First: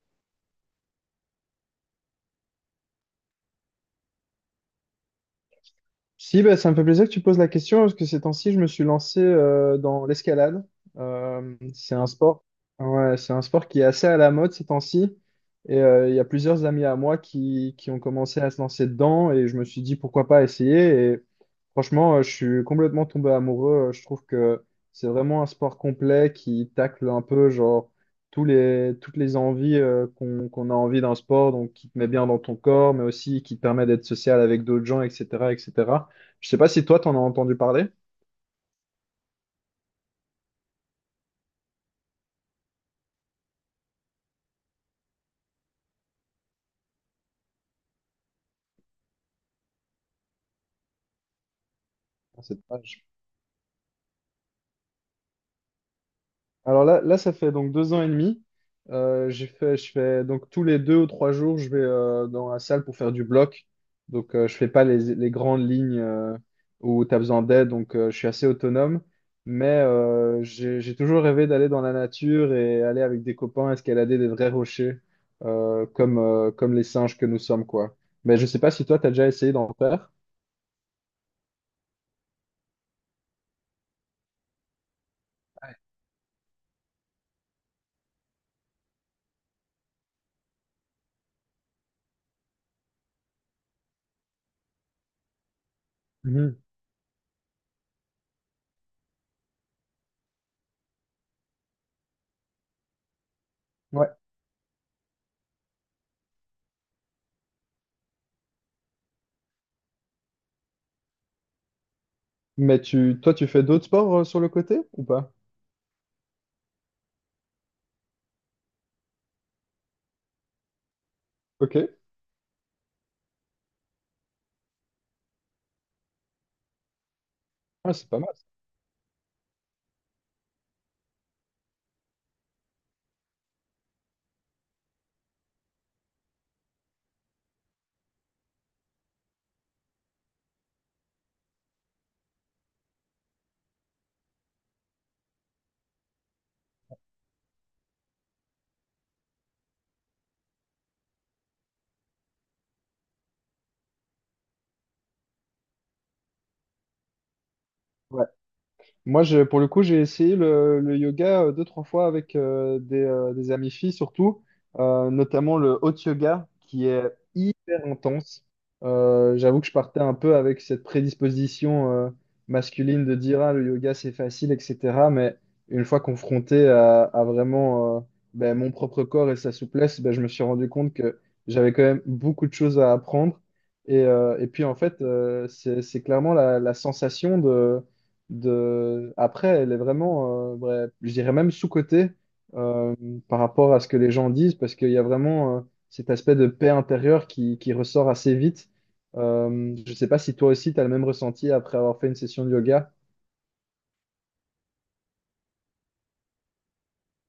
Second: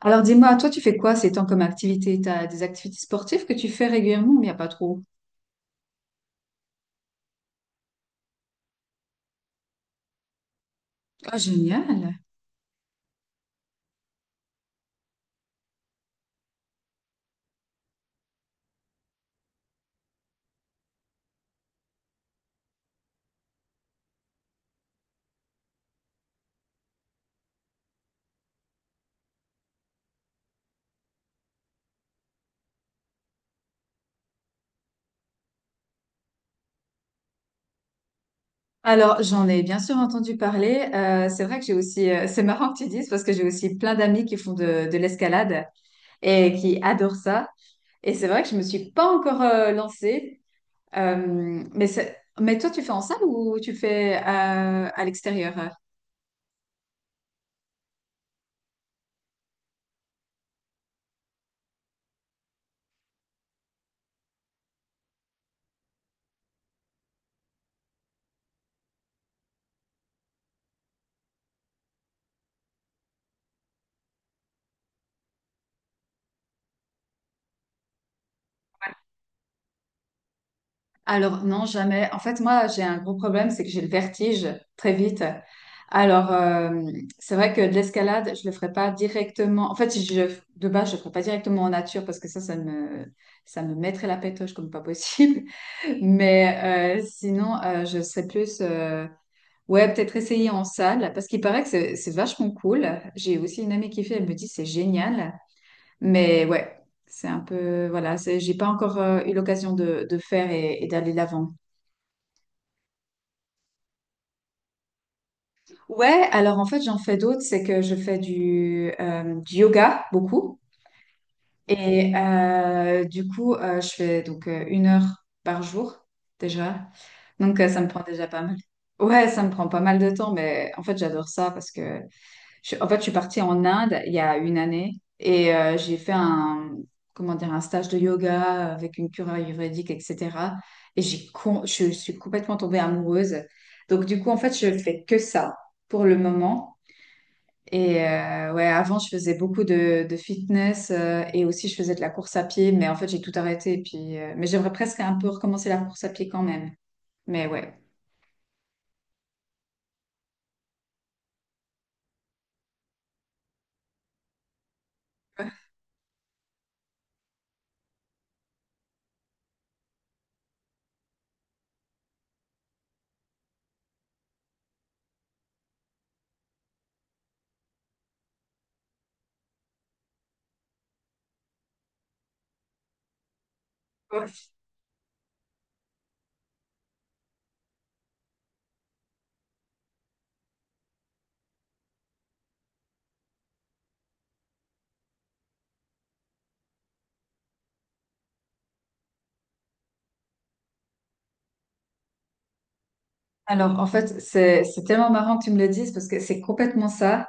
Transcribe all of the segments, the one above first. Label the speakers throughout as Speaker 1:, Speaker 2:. Speaker 1: Alors dis-moi, toi tu fais quoi ces temps comme activité? T'as des activités sportives que tu fais régulièrement ou il n'y a pas trop?
Speaker 2: Si, bah, ça me fait plaisir que tu poses la question parce que ces temps-ci, je me suis lancé dans l'escalade.
Speaker 1: Ah,
Speaker 2: C'est un
Speaker 1: génial.
Speaker 2: sport, ouais, c'est un sport qui est assez à la mode ces temps-ci. Et il y a plusieurs amis à moi qui ont commencé à se lancer dedans et je me suis dit pourquoi pas essayer. Et franchement, je suis complètement tombé amoureux. Je trouve que c'est vraiment un sport complet qui tacle un peu genre toutes les envies qu'on a envie d'un sport, donc qui te met bien dans ton corps, mais aussi qui te permet d'être social avec d'autres gens, etc., etc. Je sais pas si toi, t'en as entendu parler.
Speaker 1: Alors j'en ai bien sûr entendu parler. C'est vrai que j'ai aussi, c'est marrant que tu dises parce que j'ai aussi plein d'amis qui font de l'escalade et qui adorent ça. Et c'est vrai que je me suis pas encore lancée. Mais,
Speaker 2: Ah, c'est
Speaker 1: mais toi tu fais en
Speaker 2: dommage.
Speaker 1: salle ou tu fais à l'extérieur?
Speaker 2: Alors là, ça fait donc deux ans et demi. Je fais donc tous les deux ou trois jours, je vais dans la salle pour faire du bloc. Donc je fais pas les grandes lignes où tu as besoin d'aide, donc je suis assez autonome. Mais j'ai toujours rêvé d'aller dans la nature et aller avec des copains escalader des vrais rochers comme, comme les singes que nous sommes, quoi. Mais je sais pas si toi, tu as déjà essayé d'en faire.
Speaker 1: Alors non, jamais. En fait, moi, j'ai un gros problème, c'est que j'ai le vertige très vite. Alors, c'est vrai que de l'escalade, je le ferai pas directement. En fait, si je, de base, je le ferai pas directement en nature parce que ça me mettrait la pétoche comme pas possible.
Speaker 2: Mhm.
Speaker 1: Mais sinon, je serais plus, ouais, peut-être essayer en salle parce qu'il paraît que c'est vachement cool. J'ai aussi une amie qui
Speaker 2: Ouais.
Speaker 1: fait, elle me dit c'est génial. Mais ouais, c'est un peu, voilà, j'ai pas encore eu l'occasion de faire et d'aller l'avant.
Speaker 2: Mais toi, tu fais d'autres sports sur le côté ou pas?
Speaker 1: Ouais, alors en fait, j'en fais d'autres. C'est que je fais du yoga beaucoup.
Speaker 2: Ok.
Speaker 1: Et du coup, je fais donc une heure par jour déjà. Donc, ça me
Speaker 2: Ah,
Speaker 1: prend
Speaker 2: c'est pas
Speaker 1: déjà
Speaker 2: mal.
Speaker 1: pas mal. Ouais, ça me prend pas mal de temps, mais en fait, j'adore ça parce que en fait, je suis partie en Inde il y a une année et j'ai fait un, comment dire, un stage de yoga avec une cure ayurvédique, etc. Et je suis complètement tombée amoureuse. Donc, du coup, en fait, je fais que ça pour le moment. Et ouais, avant, je faisais beaucoup de fitness et aussi je faisais de la course à pied, mais en fait, j'ai tout arrêté. Et puis, mais j'aimerais presque un peu recommencer la course à pied quand même. Mais ouais.
Speaker 2: Moi, pour le coup, j'ai essayé le yoga deux, trois fois avec des amies filles, surtout, notamment le hot yoga, qui est hyper intense. J'avoue que je partais un peu avec cette prédisposition masculine de dire, ah, le yoga, c'est facile, etc. Mais une fois confronté à vraiment ben, mon propre corps et sa souplesse, ben, je me suis rendu compte que j'avais quand même beaucoup de choses à apprendre. Et puis, en fait, c'est clairement la sensation de Après, elle est vraiment, ouais, je dirais même sous-cotée euh, par rapport à ce que les gens disent, parce qu'il y a vraiment cet aspect de paix intérieure qui ressort assez vite. Je sais pas si toi aussi, tu as le même ressenti après avoir fait une session de yoga.
Speaker 1: Alors, en fait, c'est tellement marrant que tu me le dises parce que c'est complètement ça.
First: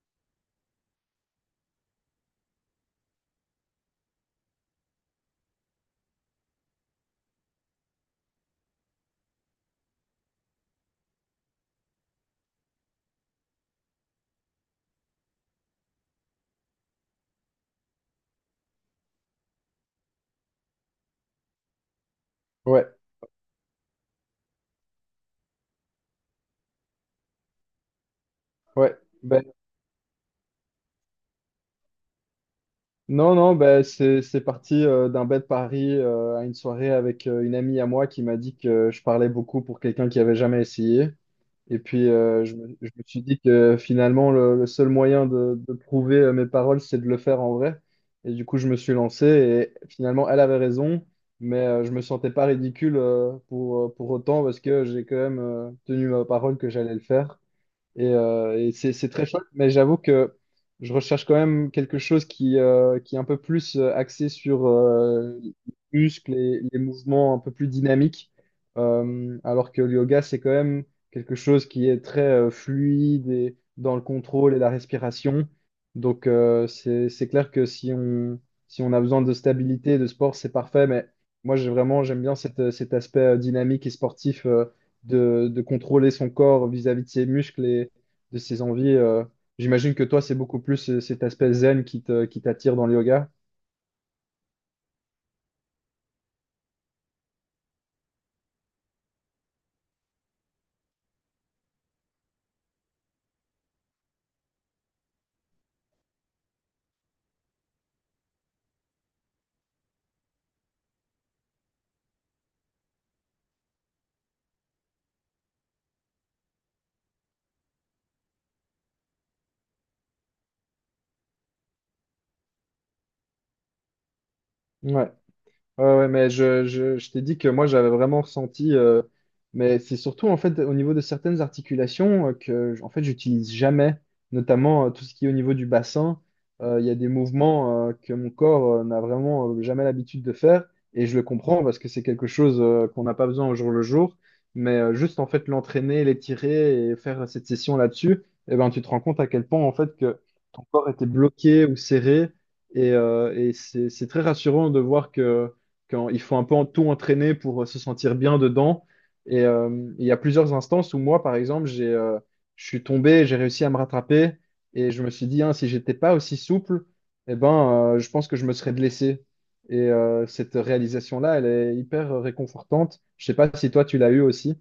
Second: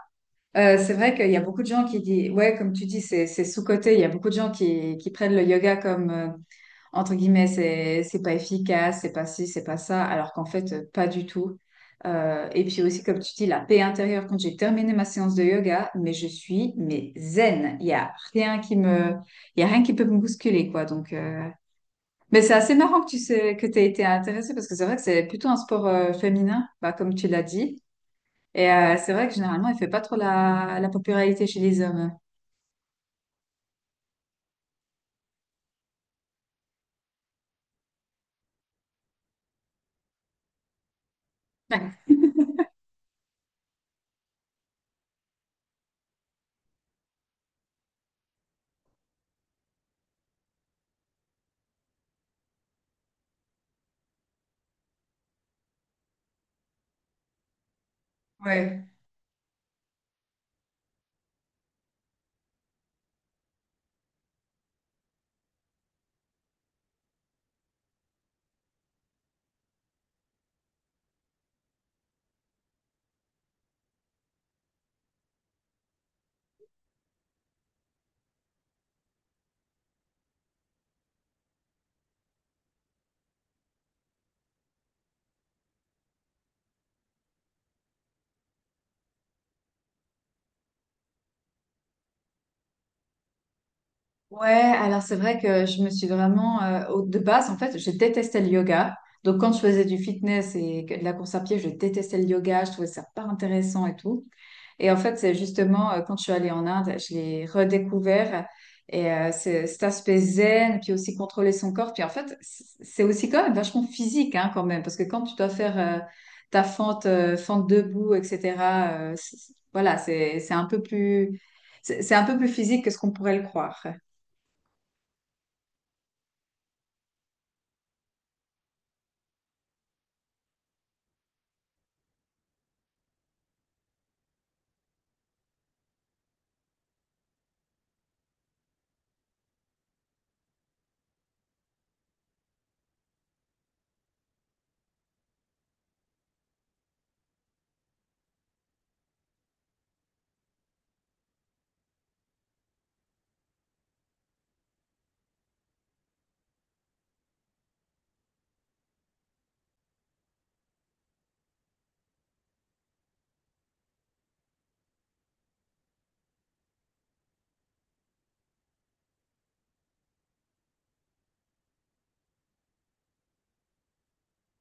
Speaker 1: C'est vrai qu'il y a beaucoup de gens qui disent, ouais, comme tu dis, c'est sous-coté. Il y a beaucoup de gens qui prennent le yoga comme, entre guillemets, c'est pas efficace, c'est pas ci, c'est pas ça, alors qu'en fait, pas du tout. Et puis aussi, comme tu dis, la paix intérieure quand j'ai terminé ma séance de yoga, mais je suis mais zen. Il y a rien qui peut me bousculer, quoi. Donc, mais c'est assez
Speaker 2: Ouais,
Speaker 1: marrant que tu sais que t'aies été intéressée parce que c'est vrai que c'est plutôt un sport féminin, bah, comme tu l'as dit. Et
Speaker 2: ouais.
Speaker 1: c'est vrai que
Speaker 2: Ben,
Speaker 1: généralement, il fait pas trop la popularité chez les hommes.
Speaker 2: Non, non, ben, c'est parti d'un bête pari à une soirée avec une amie à moi qui m'a dit que je parlais beaucoup pour quelqu'un qui avait jamais essayé. Et puis, je me suis dit que finalement, le seul moyen de prouver mes paroles, c'est de le faire en vrai. Et du coup, je me suis lancé et finalement, elle avait raison, mais je me sentais pas ridicule pour autant parce que j'ai quand même tenu ma parole que j'allais le faire. Et
Speaker 1: Ouais.
Speaker 2: c'est très chouette, mais j'avoue que je recherche quand même quelque chose qui est un peu plus axé sur les muscles et les mouvements un peu plus dynamiques. Alors que le yoga, c'est quand même quelque chose qui est très fluide et dans le contrôle et la respiration. Donc c'est clair que si on a besoin de stabilité, de sport, c'est parfait. Mais moi, j'aime bien cet aspect dynamique et sportif. De contrôler son corps vis-à-vis de ses muscles de ses envies. J'imagine que toi, c'est beaucoup plus cet aspect zen qui qui t'attire dans le yoga.
Speaker 1: Ouais, alors c'est vrai que je me suis vraiment, de base, en fait, je détestais le yoga. Donc quand je faisais du fitness de la course à pied, je détestais le yoga, je trouvais ça pas intéressant et tout. Et en fait, c'est justement quand je suis allée en Inde, je l'ai redécouvert. Et cet aspect zen, puis aussi contrôler son corps. Puis en fait, c'est aussi quand même vachement physique, hein, quand même. Parce que quand tu dois faire ta fente, fente debout, etc., voilà, c'est un peu plus physique que ce qu'on pourrait le croire.
Speaker 2: Ouais. Ouais, ouais, mais je t'ai dit que moi j'avais vraiment ressenti, mais c'est surtout en fait au niveau de certaines articulations en fait j'utilise jamais, notamment tout ce qui est au niveau du bassin. Il y a des mouvements que mon corps n'a vraiment jamais l'habitude de faire et je le comprends parce que c'est quelque chose qu'on n'a pas besoin au jour le jour, mais juste en fait l'entraîner, l'étirer et faire cette session là-dessus, eh ben tu te rends compte à quel point en fait que ton corps était bloqué ou serré et c'est très rassurant de voir que quand il faut un peu tout entraîner pour se sentir bien dedans. Et il y a plusieurs instances où moi, par exemple, je suis tombé, j'ai réussi à me rattraper et je me suis dit, hein, si j'étais pas aussi souple, eh ben, je pense que je me serais blessé. Et cette réalisation-là, elle est hyper réconfortante. Je sais pas si toi, tu l'as eu aussi.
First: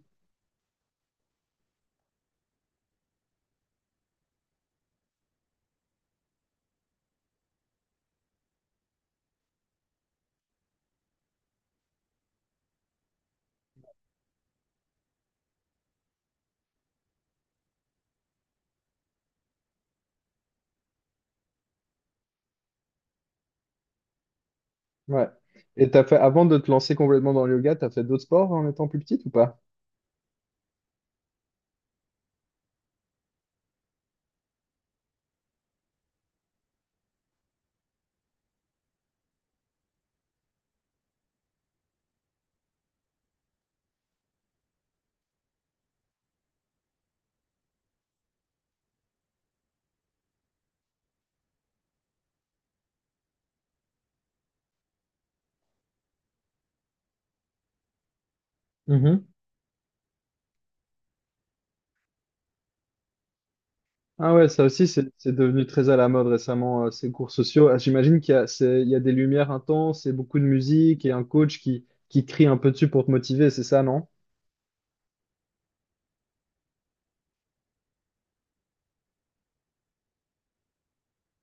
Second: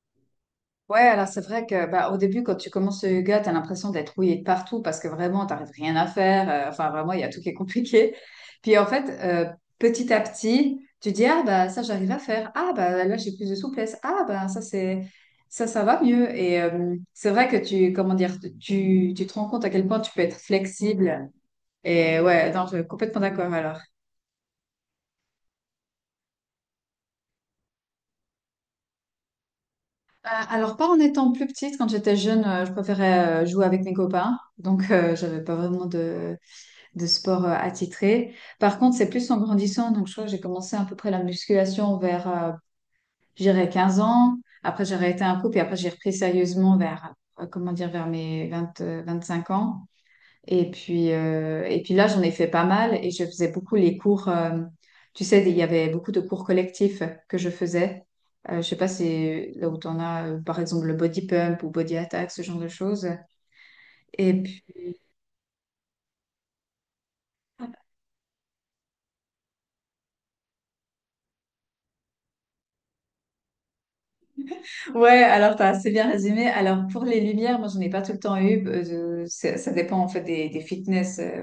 Speaker 1: Ouais, alors c'est vrai que bah, au début, quand tu commences le yoga, tu as l'impression d'être rouillé de partout parce que vraiment, tu n'arrives rien à faire. Enfin, vraiment, il y a tout qui est compliqué. Puis en fait, petit à petit, tu dis, ah bah ça, j'arrive à faire. Ah bah là, j'ai plus de souplesse. Ah bah ça, c'est ça, ça va mieux. Et c'est vrai que comment dire, tu te rends compte à quel point tu peux être flexible. Et ouais, non, je suis complètement d'accord alors.
Speaker 2: Ouais. Et t'as fait, avant de te lancer complètement dans le yoga, t'as fait d'autres sports en étant plus petite ou pas?
Speaker 1: Alors, pas en étant plus petite, quand j'étais jeune, je préférais jouer avec mes copains. Donc, j'avais pas vraiment de sport attitré. Par contre, c'est plus en grandissant. Donc, je crois que j'ai commencé à peu près la musculation vers, j'irais 15 ans. Après, j'ai arrêté un coup, puis après, j'ai repris sérieusement comment dire, vers mes vingt cinq ans. Et puis là, j'en ai fait pas mal et je faisais beaucoup les cours. Tu sais, il y avait beaucoup de cours collectifs que je faisais. Je sais pas si là où tu en as, par exemple, le body pump ou body attack, ce genre de choses. Et
Speaker 2: Ah ouais,
Speaker 1: puis,
Speaker 2: ça aussi, c'est devenu très à la mode récemment, ces cours sociaux. Ah, j'imagine qu'il y a, il y a des lumières intenses et beaucoup de musique et un coach qui crie un peu dessus pour te motiver, c'est ça, non?
Speaker 1: Ouais, alors t'as assez bien résumé. Alors pour les lumières, moi j'en ai pas tout le temps eu. Ça dépend en fait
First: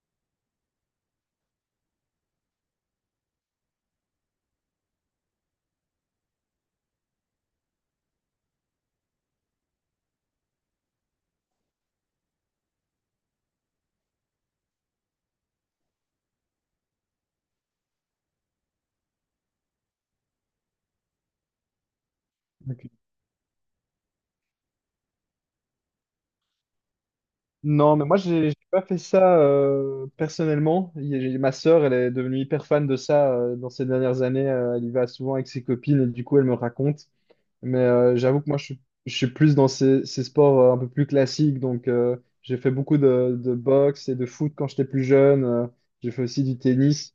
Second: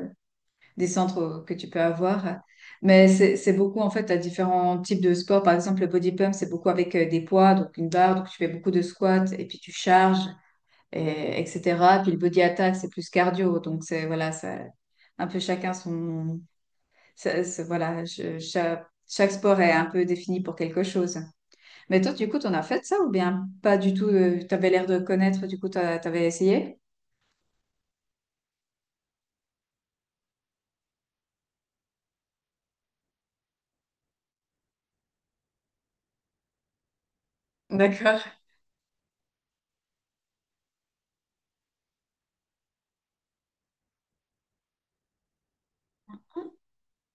Speaker 1: des centres que tu peux avoir. Mais c'est beaucoup en fait à différents types de sports. Par exemple, le body pump, c'est beaucoup avec des poids, donc une barre, donc tu fais beaucoup de squats et puis tu charges, et, etc. Puis le body attack, c'est plus cardio. Donc c'est voilà, ça, un peu chacun son. Voilà, chaque sport est un peu défini pour quelque chose. Mais toi, du coup, t'en as fait
Speaker 2: Ok.
Speaker 1: ça ou bien pas du tout? T'avais l'air de connaître, du coup, t'avais essayé?
Speaker 2: Non, mais moi, j'ai pas fait ça personnellement. Ma sœur, elle est devenue hyper fan de ça dans ces dernières années. Elle y va souvent avec ses copines et du coup, elle me raconte. Mais
Speaker 1: D'accord.
Speaker 2: j'avoue que je suis plus dans ces sports un peu plus classiques. Donc, j'ai fait beaucoup de boxe et de foot quand j'étais plus jeune. J'ai fait aussi du tennis.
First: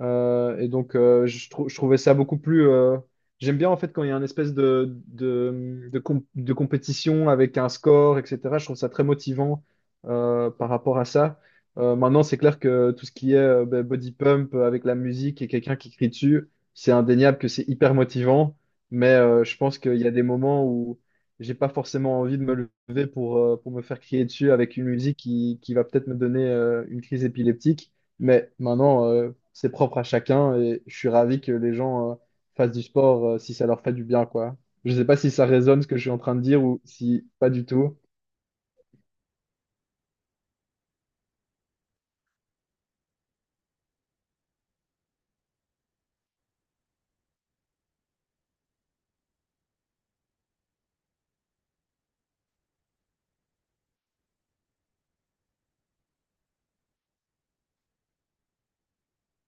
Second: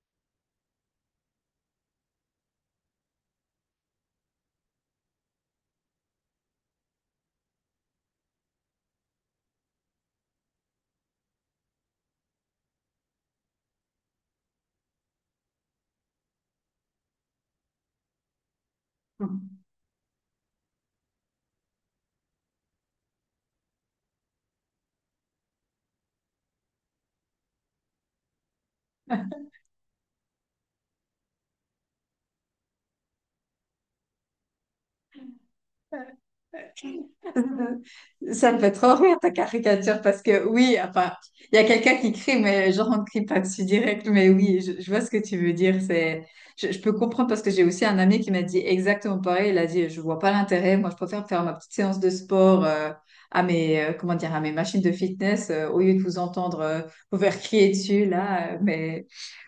Speaker 2: Je trouvais ça beaucoup plus. J'aime bien en fait quand il y a une espèce de compétition avec un score, etc. Je trouve ça très motivant par rapport à ça. Maintenant, c'est clair que tout ce qui est ben, body pump avec la musique et quelqu'un qui crie dessus, c'est indéniable que c'est hyper motivant. Mais je pense qu'il y a des moments où j'ai pas forcément envie de me lever pour me faire crier dessus avec une musique qui va peut-être me donner une crise épileptique. Mais maintenant, c'est propre à chacun et je suis ravi que les gens fassent du sport si ça leur fait du bien, quoi. Je sais pas si ça résonne ce que je suis en train de dire ou si pas du tout.
Speaker 1: Ça me fait trop rire ta caricature parce que oui, enfin, il y a quelqu'un qui crie, mais genre on ne crie pas dessus direct. Mais oui, je vois ce que tu veux dire. Je peux comprendre parce que j'ai aussi un ami qui m'a dit exactement pareil. Il a dit, je vois pas l'intérêt. Moi, je préfère faire ma petite séance de sport comment dire, à mes machines de fitness au lieu de vous entendre vous faire crier dessus là. Mais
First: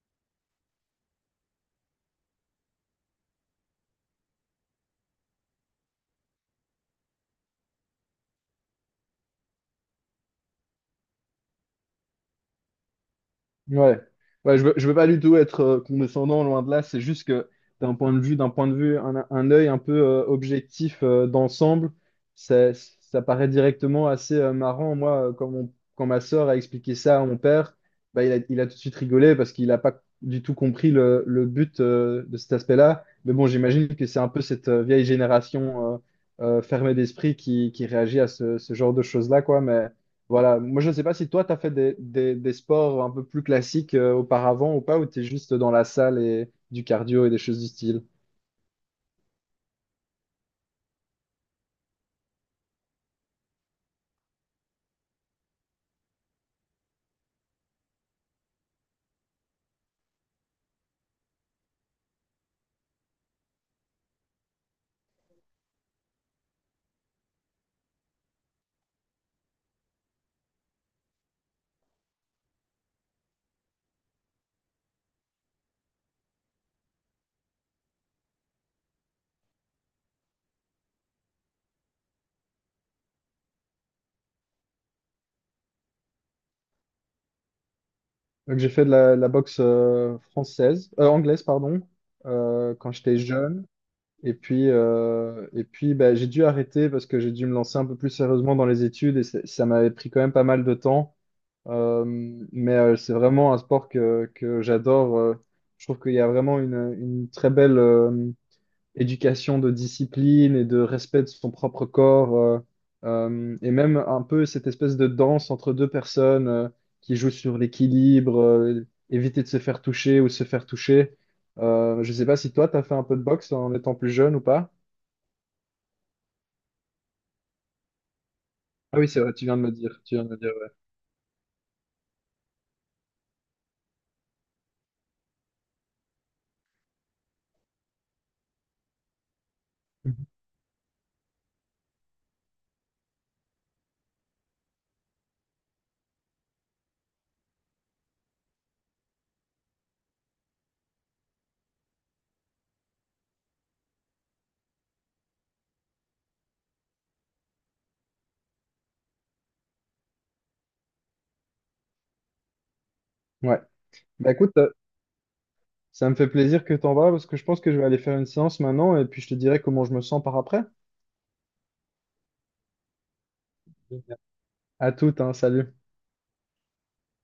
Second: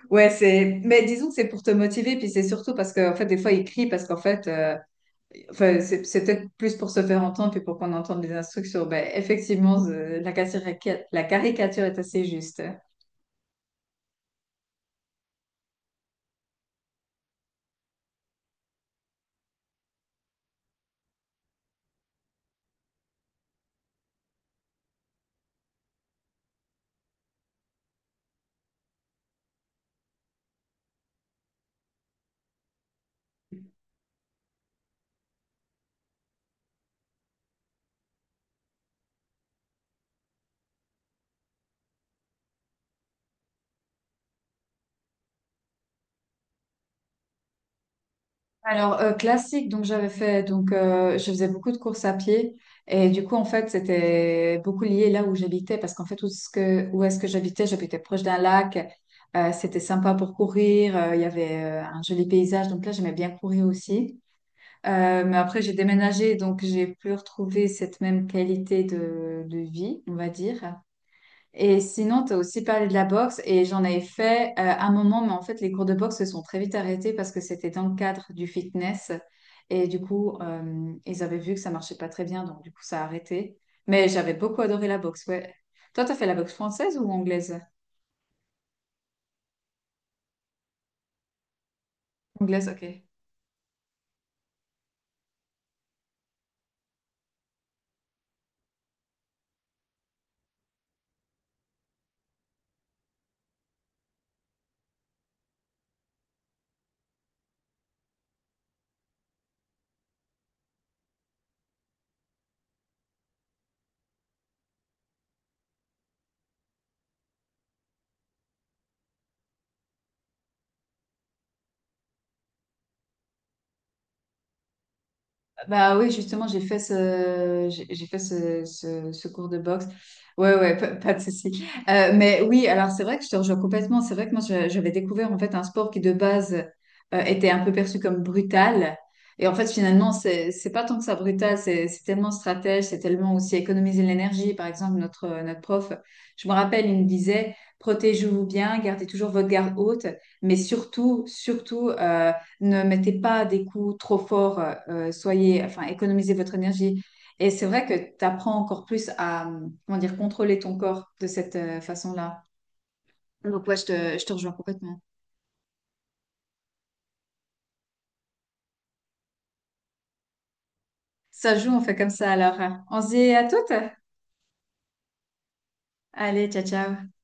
Speaker 1: ouais, c'est. Mais disons que c'est pour te motiver, puis c'est surtout parce que, en fait, des fois, ils crient parce qu'en fait, enfin, c'est peut-être plus pour se faire entendre, puis pour qu'on entende les instructions. Ben, effectivement, la caricature est assez juste.
Speaker 2: Ouais, ouais, je veux pas du tout être condescendant, loin de là. C'est juste que d'un point de vue, un œil un peu objectif d'ensemble, ça paraît directement assez marrant. Quand ma sœur a expliqué ça à mon père, bah, il a tout de suite rigolé parce qu'il n'a pas du tout compris le but de cet aspect-là. Mais bon, j'imagine que c'est un peu cette vieille génération fermée d'esprit qui réagit à ce genre de choses-là, quoi. Mais voilà, moi je ne sais pas si toi tu as fait des sports un peu plus classiques auparavant ou pas, ou tu es juste dans la salle et du cardio et des choses du style.
Speaker 1: Alors, classique, donc je faisais beaucoup de courses à pied et du coup, en fait, c'était beaucoup lié là où j'habitais parce qu'en fait, où est-ce que j'habitais? J'habitais proche d'un lac, c'était sympa pour courir, il y avait un joli paysage, donc là, j'aimais bien courir aussi. Mais après, j'ai déménagé, donc j'ai plus retrouvé cette même qualité de vie, on va dire. Et sinon, tu as aussi parlé de la boxe et j'en avais fait un moment, mais en fait, les cours de boxe se sont très vite arrêtés parce que c'était dans le cadre du fitness et du coup, ils avaient vu que ça marchait pas très bien, donc du coup, ça a arrêté. Mais j'avais beaucoup adoré la boxe, ouais. Toi, tu as fait la boxe française ou anglaise?
Speaker 2: Donc j'ai fait de la boxe française, anglaise, pardon,
Speaker 1: Anglaise,
Speaker 2: quand
Speaker 1: ok.
Speaker 2: j'étais jeune. Et puis bah, j'ai dû arrêter parce que j'ai dû me lancer un peu plus sérieusement dans les études et ça m'avait pris quand même pas mal de temps. Euh, mais c'est vraiment un sport que j'adore. Je trouve qu'il y a vraiment une très belle... éducation de discipline et de respect de son propre corps, et même un peu cette espèce de danse entre deux personnes qui jouent sur l'équilibre, éviter de se faire toucher ou se faire toucher. Je sais pas si toi, tu as fait un peu de boxe en étant plus jeune ou pas.
Speaker 1: Bah oui, justement, j'ai fait ce,
Speaker 2: Ah oui,
Speaker 1: ce,
Speaker 2: c'est
Speaker 1: ce
Speaker 2: vrai, tu
Speaker 1: cours
Speaker 2: viens
Speaker 1: de
Speaker 2: de me
Speaker 1: boxe.
Speaker 2: dire. Tu viens de me dire,
Speaker 1: Ouais,
Speaker 2: ouais.
Speaker 1: ouais, pas de souci. Mais oui, alors c'est vrai que je te rejoins complètement. C'est vrai que moi, j'avais découvert en fait un sport qui de base était un peu perçu comme brutal. Et en fait, finalement,
Speaker 2: Mhm.
Speaker 1: c'est pas tant que ça brutal, c'est tellement stratège, c'est tellement aussi économiser de l'énergie. Par exemple, notre prof, je me rappelle, il me disait, protégez-vous bien, gardez toujours votre garde haute, mais surtout, surtout, ne mettez pas des coups trop forts, enfin, économisez votre énergie. Et c'est vrai que tu apprends encore plus à, comment dire, contrôler ton corps de cette façon-là.
Speaker 2: Ouais.
Speaker 1: Donc ouais, je te, je
Speaker 2: Bah
Speaker 1: te rejoins
Speaker 2: écoute,
Speaker 1: complètement.
Speaker 2: ça me fait plaisir que t'en vas parce que je pense que je vais aller faire une séance maintenant et puis je te dirai comment je me sens par après.
Speaker 1: Ça joue, on fait comme ça alors. On se dit à toutes.
Speaker 2: Génial. À toute, hein, salut.
Speaker 1: Allez, ciao, ciao.